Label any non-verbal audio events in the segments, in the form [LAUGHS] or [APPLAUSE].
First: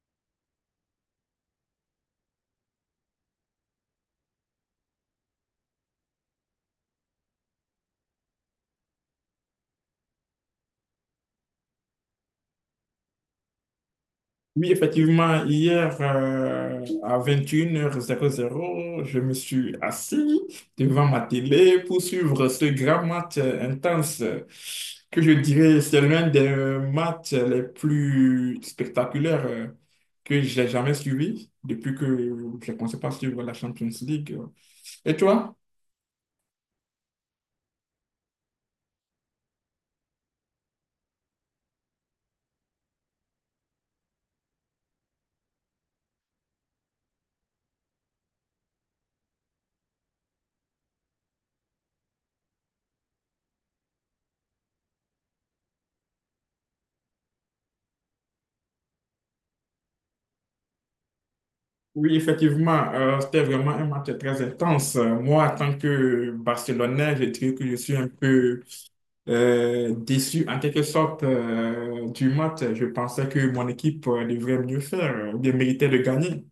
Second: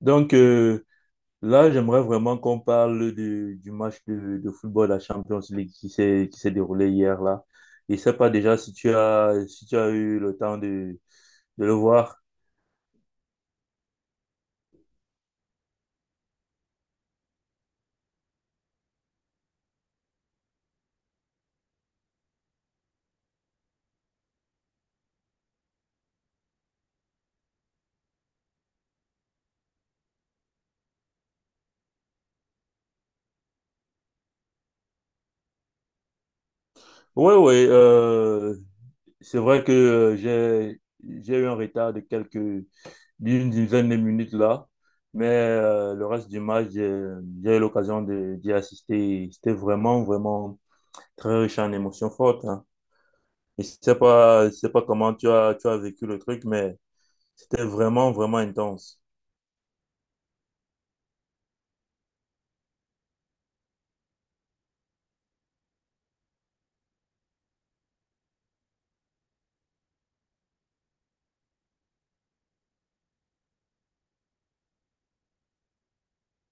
Donc euh, Là, j'aimerais vraiment qu'on parle du match de football de la Champions League qui s'est déroulé hier là. Je sais pas déjà si tu as eu le temps de le voir. Oui, effectivement, hier à 21h00 je me suis assis devant ma télé pour suivre ce grand match intense, que je dirais c'est l'un des matchs les plus spectaculaires que j'ai jamais suivi depuis que j'ai commencé par suivre la Champions League. Et toi? Oui, oui. C'est vrai que j'ai eu un retard de quelques d'une dizaine de minutes là, mais le reste du match j'ai eu l'occasion de d'y assister. C'était vraiment vraiment très riche en émotions fortes, hein. Je sais pas comment tu as vécu le truc, mais c'était vraiment, vraiment intense. Oui, effectivement, c'était vraiment un match très intense. Moi, en tant que Barcelonais, je dirais que je suis un peu déçu en quelque sorte du match. Je pensais que mon équipe devrait mieux faire, ou bien méritait de gagner.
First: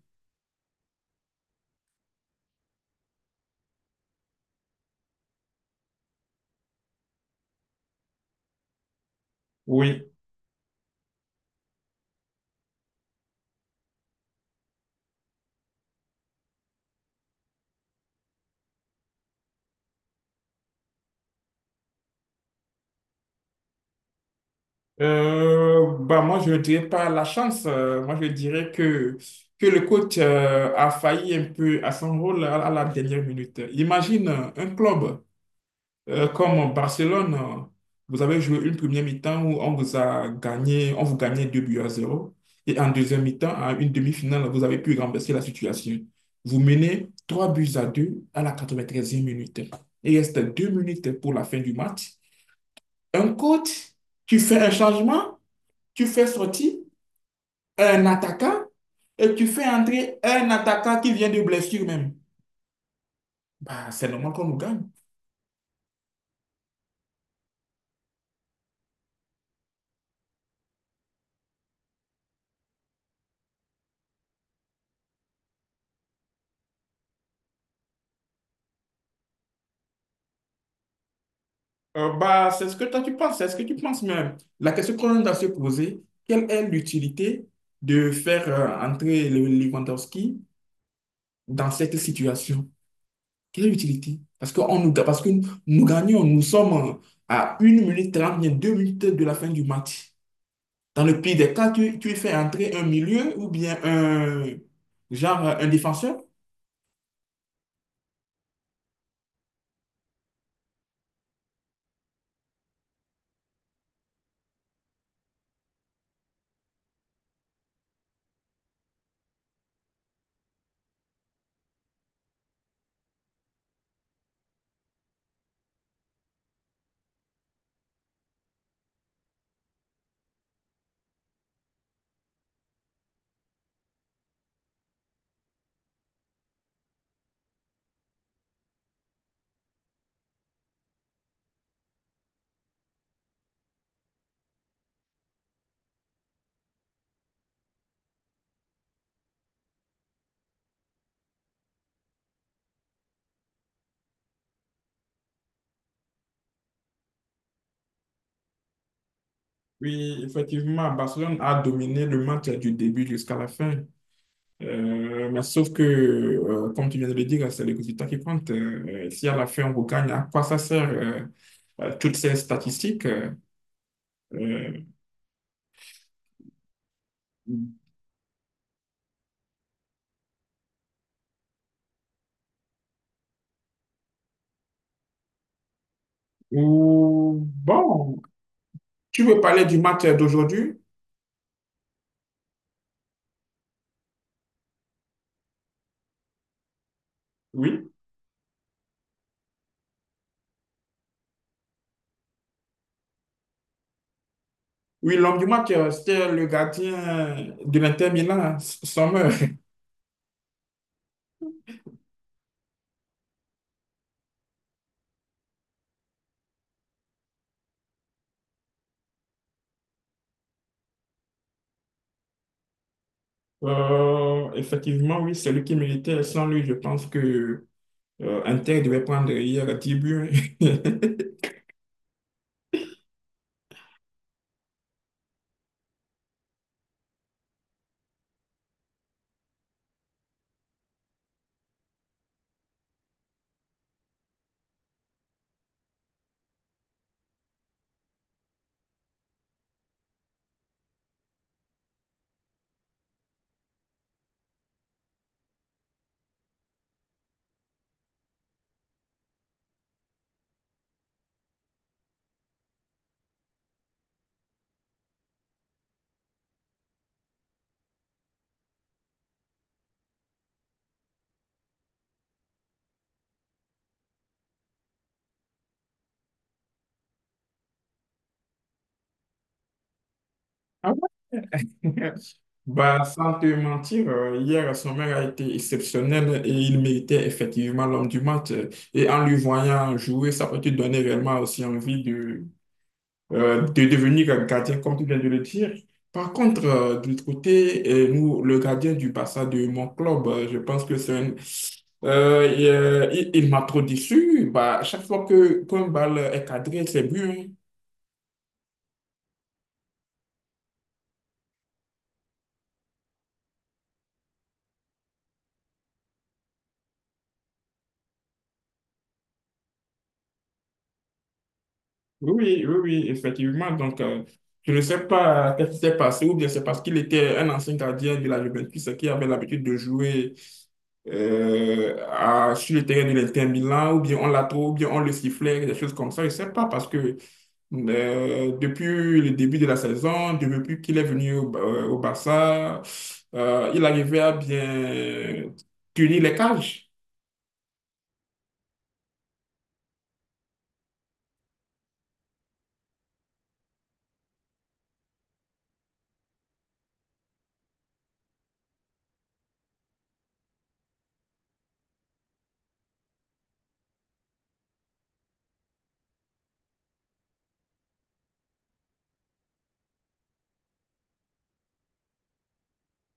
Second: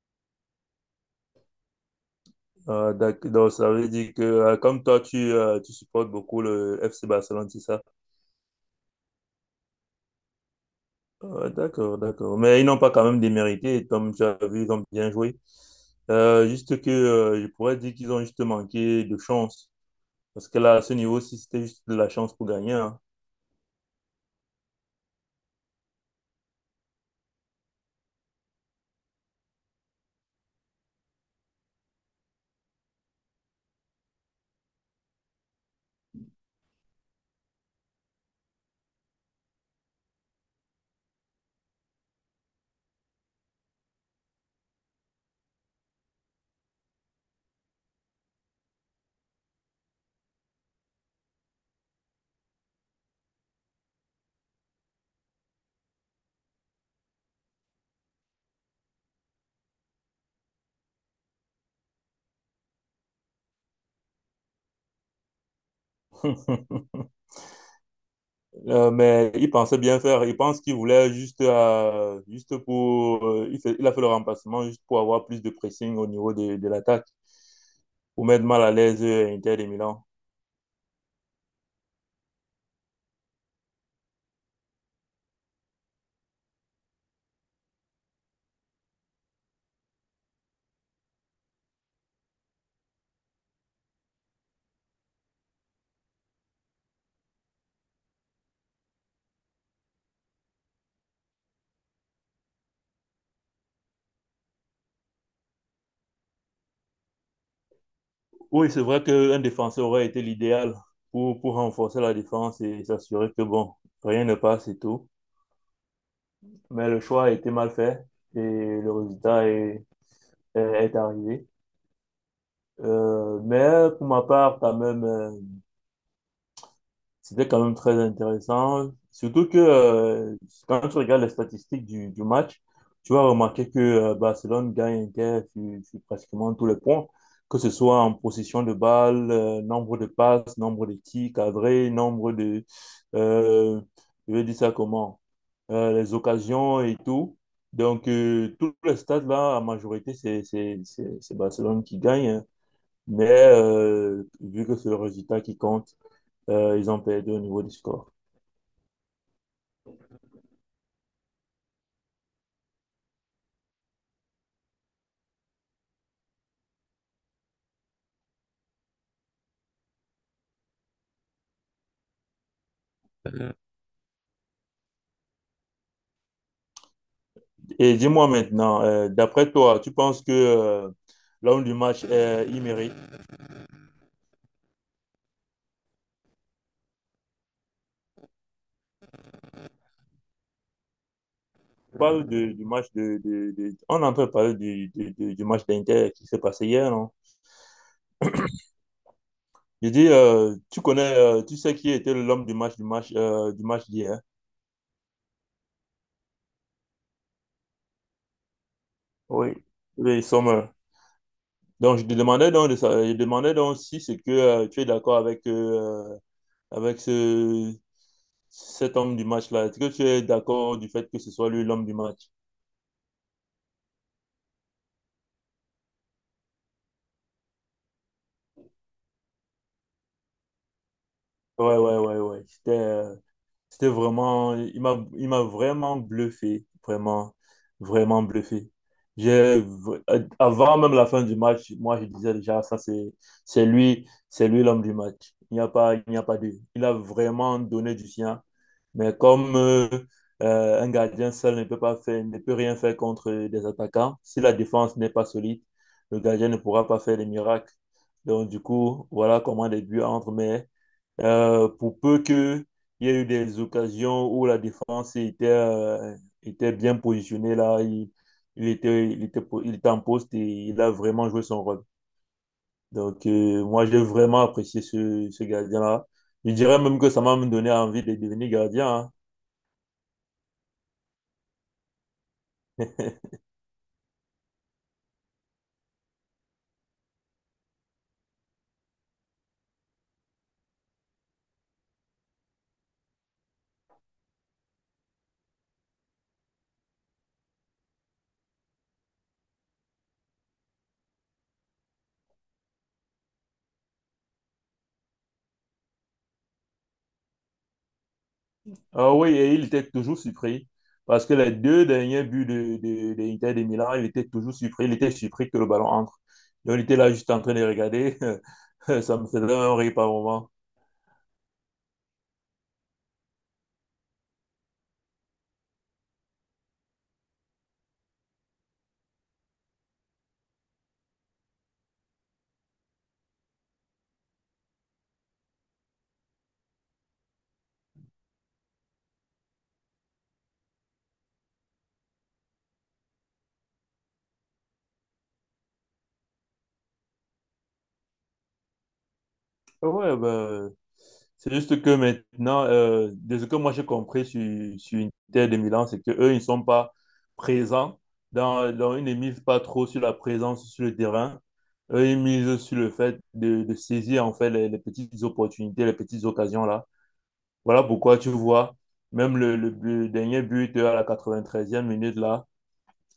Donc, ça veut dire que, comme toi, tu supportes beaucoup le FC Barcelone, c'est ça? Oui. D'accord, d'accord. Mais ils n'ont pas quand même démérité, comme tu as vu, ils ont bien joué. Juste que, je pourrais dire qu'ils ont juste manqué de chance. Parce que là, à ce niveau-ci, c'était juste de la chance pour gagner, hein. Bah moi, je ne dirais pas la chance. Moi, je dirais que le coach a failli un peu à son rôle à la dernière minute. Imagine un club. Comme en Barcelone, vous avez joué une première mi-temps où on vous a gagné, on vous gagnait 2 buts à 0, et en deuxième mi-temps, à une demi-finale, vous avez pu renverser la situation. Vous menez 3 buts à 2 à la 93e minute. Il reste 2 minutes pour la fin du match. Un coach, tu fais un changement, tu fais sortir un attaquant et tu fais entrer un attaquant qui vient de blessure même. Bah, c'est normal qu'on nous gagne. [LAUGHS] Mais il pensait bien faire. Il pense qu'il voulait juste, juste il a fait le remplacement juste pour avoir plus de pressing au niveau de l'attaque, pour mettre mal à l'aise Inter de Milan. Bah, c'est ce que toi tu penses, c'est ce que tu penses même. La question qu'on doit se poser, quelle est l'utilité de faire entrer le Lewandowski dans cette situation? Quelle est l'utilité? Parce que, parce que nous, nous gagnons, nous sommes à 1 minute 30 bien 2 minutes de la fin du match. Dans le pire des cas, tu fais entrer un milieu ou bien un genre un défenseur. Oui, c'est vrai qu'un défenseur aurait été l'idéal pour renforcer la défense et s'assurer que, bon, rien ne passe et tout. Mais le choix a été mal fait et le résultat est arrivé. Mais pour ma part, quand même, c'était quand même très intéressant. Surtout que quand tu regardes les statistiques du match, tu vas remarquer que Barcelone gagne Inter sur pratiquement tous les points, que ce soit en possession de balle, nombre de passes, nombre de tirs cadrés, nombre de... euh, je vais dire ça comment? Les occasions et tout. Donc, tous les stades là, en majorité, c'est Barcelone qui gagne, hein. Mais vu que c'est le résultat qui compte, ils ont perdu au niveau du score. Oui, effectivement, Barcelone a dominé le match du début jusqu'à la fin. Mais sauf que, comme tu viens de le dire, c'est le résultat qui compte. Si à la fin on regagne, à quoi ça sert toutes ces statistiques, euh, Et dis-moi maintenant, d'après toi, tu penses que l'homme du match, il mérite? ou bon. Tu veux parler du match d'aujourd'hui? On parle du match on est en train de parler du match d'Inter qui s'est passé hier, non? Oui. Je dis, tu sais qui était l'homme du match d'hier? Oui, l'homme du match, c'était le gardien de l'Inter Milan, hein, Sommer. Oui. Oui, Sommer. Donc, je te demandais donc, je demandais donc si c'est que tu es d'accord avec cet homme du match-là. Est-ce que tu es d'accord du fait que ce soit lui l'homme du match? Effectivement, oui, c'est lui qui méritait. Sans lui, je pense que Inter devait prendre hier 10 buts. [LAUGHS] Ouais, ouais, ouais, ouais. C'était vraiment, il m'a vraiment bluffé, vraiment, vraiment bluffé. J'ai, v- Avant même la fin du match, moi je disais déjà, c'est lui l'homme du match. Il n'y a pas deux. Il a vraiment donné du sien. Mais comme un gardien seul ne peut rien faire contre des attaquants, si la défense n'est pas solide, le gardien ne pourra pas faire des miracles. Donc du coup, voilà comment les buts entrent. Mais pour peu qu'il y ait eu des occasions où la défense était bien positionnée, là, il était en poste et il a vraiment joué son rôle. Donc, moi, j'ai vraiment apprécié ce gardien-là. Je dirais même que ça m'a même donné envie de devenir gardien, hein. Ah ouais? Bah, sans te mentir, hier, Sommer a été exceptionnel et il méritait effectivement l'homme du match. Et en lui voyant jouer, ça peut te donner réellement aussi envie de devenir gardien, comme tu viens de le dire. Par contre, de l'autre côté, nous, le gardien du Barça de mon club, je pense que c'est il m'a trop déçu. Bah, chaque fois que qu'un balle est cadré, c'est but, hein. Ah oui, et il était toujours surpris. Parce que les deux derniers buts de l'Inter de Milan, il était toujours surpris. Il était surpris que le ballon entre. Donc, il était là juste en train de regarder. [LAUGHS] Ça me faisait un rire par moment. Oui, oui, oui, oui, effectivement. Donc, je ne sais pas qu'est-ce qui s'est passé, ou bien c'est parce qu'il était un ancien gardien de la Juventus qui avait l'habitude de jouer sur le terrain de l'Inter Milan, ou bien on l'a trop, ou bien on le sifflait, des choses comme ça. Je ne sais pas parce que depuis le début de la saison, depuis qu'il est venu au Barça, il arrivait à bien tenir les cages. Ouais, bah, c'est juste que maintenant, de ce que moi j'ai compris sur Inter de Milan, c'est qu'eux, ils ne sont pas présents. Ils ne misent pas trop sur la présence sur le terrain. Eux, ils misent sur le fait de saisir en fait les petites opportunités, les petites occasions là. Voilà pourquoi tu vois, même le dernier but à la quatre-vingt-treizième minute là,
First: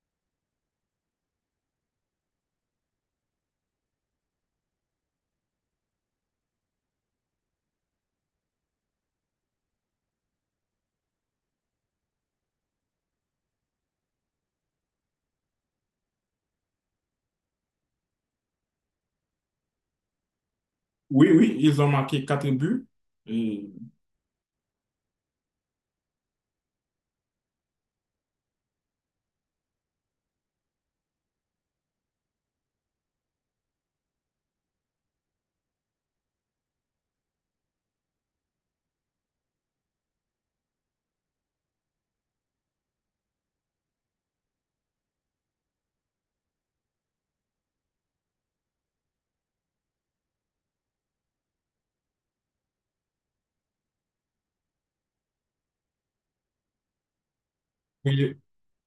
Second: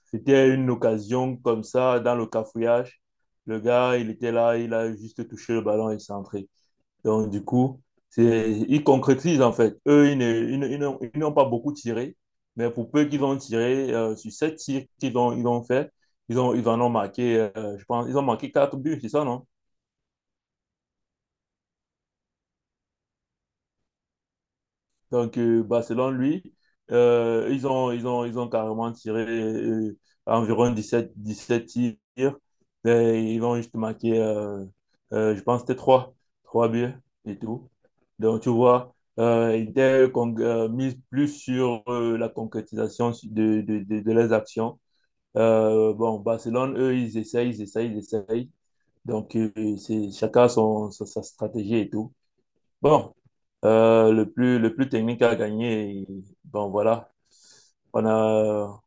c'était une occasion comme ça dans le cafouillage. Le gars, il était là, il a juste touché le ballon et il s'est entré. Donc, du coup, ils concrétisent en fait. Eux, ils n'ont pas beaucoup tiré, mais pour peu qu'ils ont tiré, sur sept tirs ils ont fait, ils en ont marqué, je pense, ils ont marqué quatre buts, c'est ça, non? Oui, oui, ils ont marqué 4 buts. Et- Donc, bah, selon lui, ils ont carrément tiré environ 17 tirs. Et ils ont juste marqué, je pense, que c'était 3 3 buts et tout. Donc, tu vois, ils étaient mis plus sur la concrétisation de leurs actions. Bon, Barcelone, eux, ils essayent, ils essayent, ils essayent. Donc, chacun a sa stratégie et tout. Bon, le plus technique à gagner, bon, voilà. On oui, a.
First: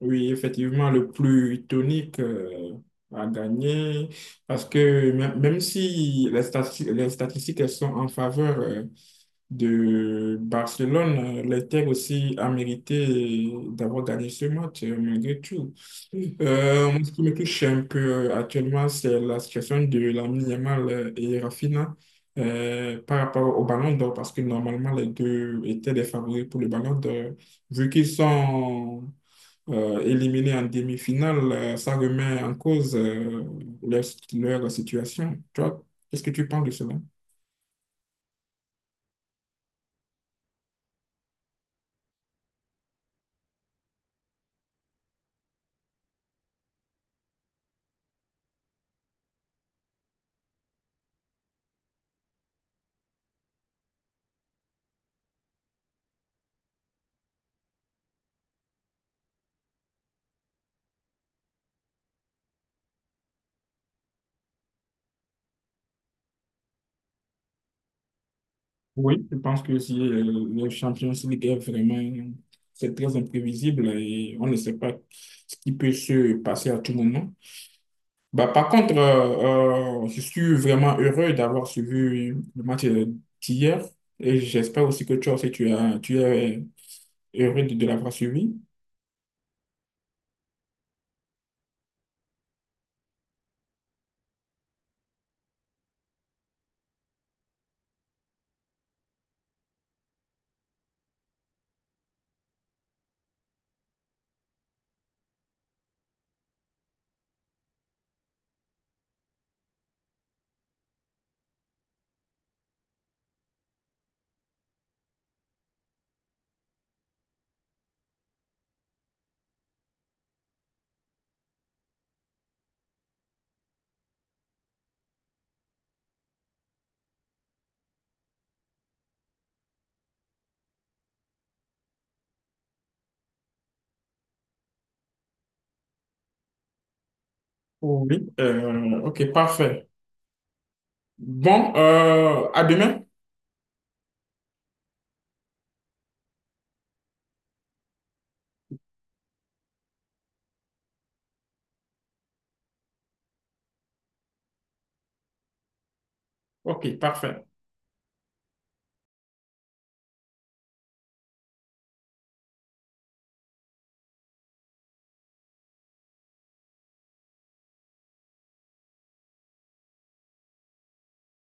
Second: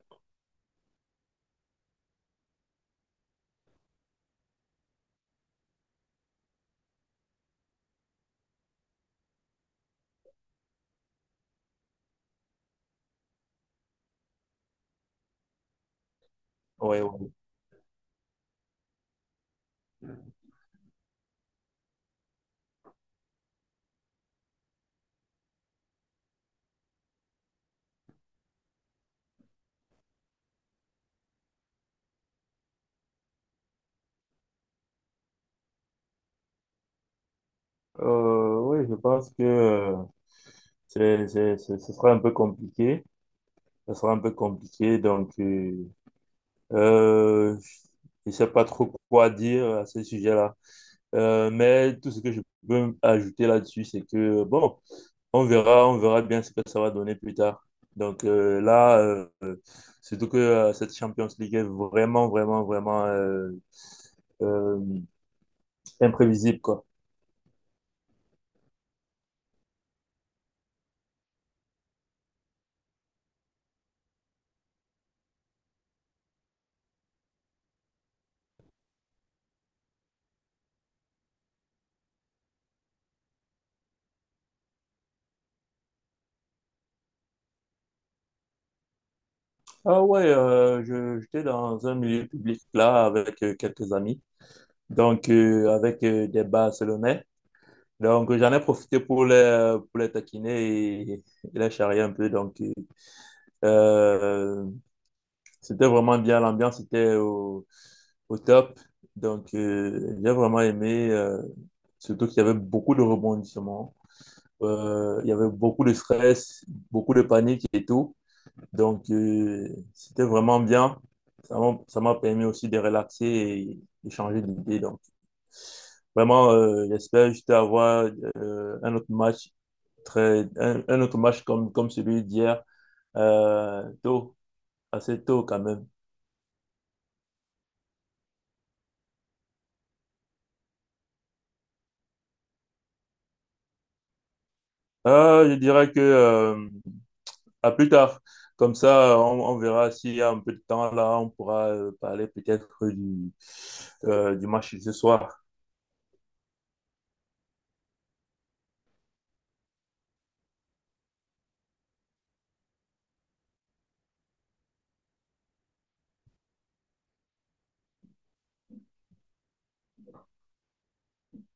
oui, effectivement, le plus tonique a gagné parce que même, même si les statistiques elles sont en faveur de Barcelone. L'Inter aussi a mérité d'avoir gagné ce match, malgré tout. Euh, Ouais, moi, ce qui ouais. me touche un peu actuellement, c'est la situation de Lamine Yamal et Rafinha par rapport au Ballon d'Or, parce que normalement, les deux étaient des favoris pour le Ballon d'Or. Vu qu'ils sont éliminés en demi-finale, ça remet en cause leur, leur situation. Toi, qu'est-ce que tu penses de cela? Oui, je pense que ce sera un peu compliqué. Ce sera un peu compliqué. Donc, euh, je ne sais pas trop quoi dire à ce sujet-là. Mais tout ce que je peux ajouter là-dessus, c'est que, bon, on verra bien ce que ça va donner plus tard. Donc là, euh, surtout que cette Champions League est vraiment, vraiment, vraiment euh, imprévisible, quoi. Oui, je pense que si le Champions League est vraiment, c'est très imprévisible et on ne sait pas ce qui peut se passer à tout moment. Bah, par contre, je suis vraiment heureux d'avoir suivi le match d'hier et j'espère aussi que toi aussi tu es heureux de l'avoir suivi. Ah ouais, j'étais dans un milieu public là avec quelques amis, donc avec des Barcelonais. Donc j'en ai profité pour les taquiner et les charrier un peu. Donc euh, c'était vraiment bien, l'ambiance était au top. Donc, j'ai vraiment aimé, surtout qu'il y avait beaucoup de rebondissements. Il y avait beaucoup de stress, beaucoup de panique et tout. Donc, c'était vraiment bien. Ça m'a permis aussi de relaxer et changer d'idée. Donc, vraiment, j'espère juste avoir euh, un autre match un autre match comme celui d'hier, euh, tôt, assez tôt quand même. Oui. Ok, parfait. Bon, à demain. Je dirais que à plus tard. Comme ça, on verra s'il y a un peu de temps là, on pourra parler peut-être du match de ce soir. Ok, parfait.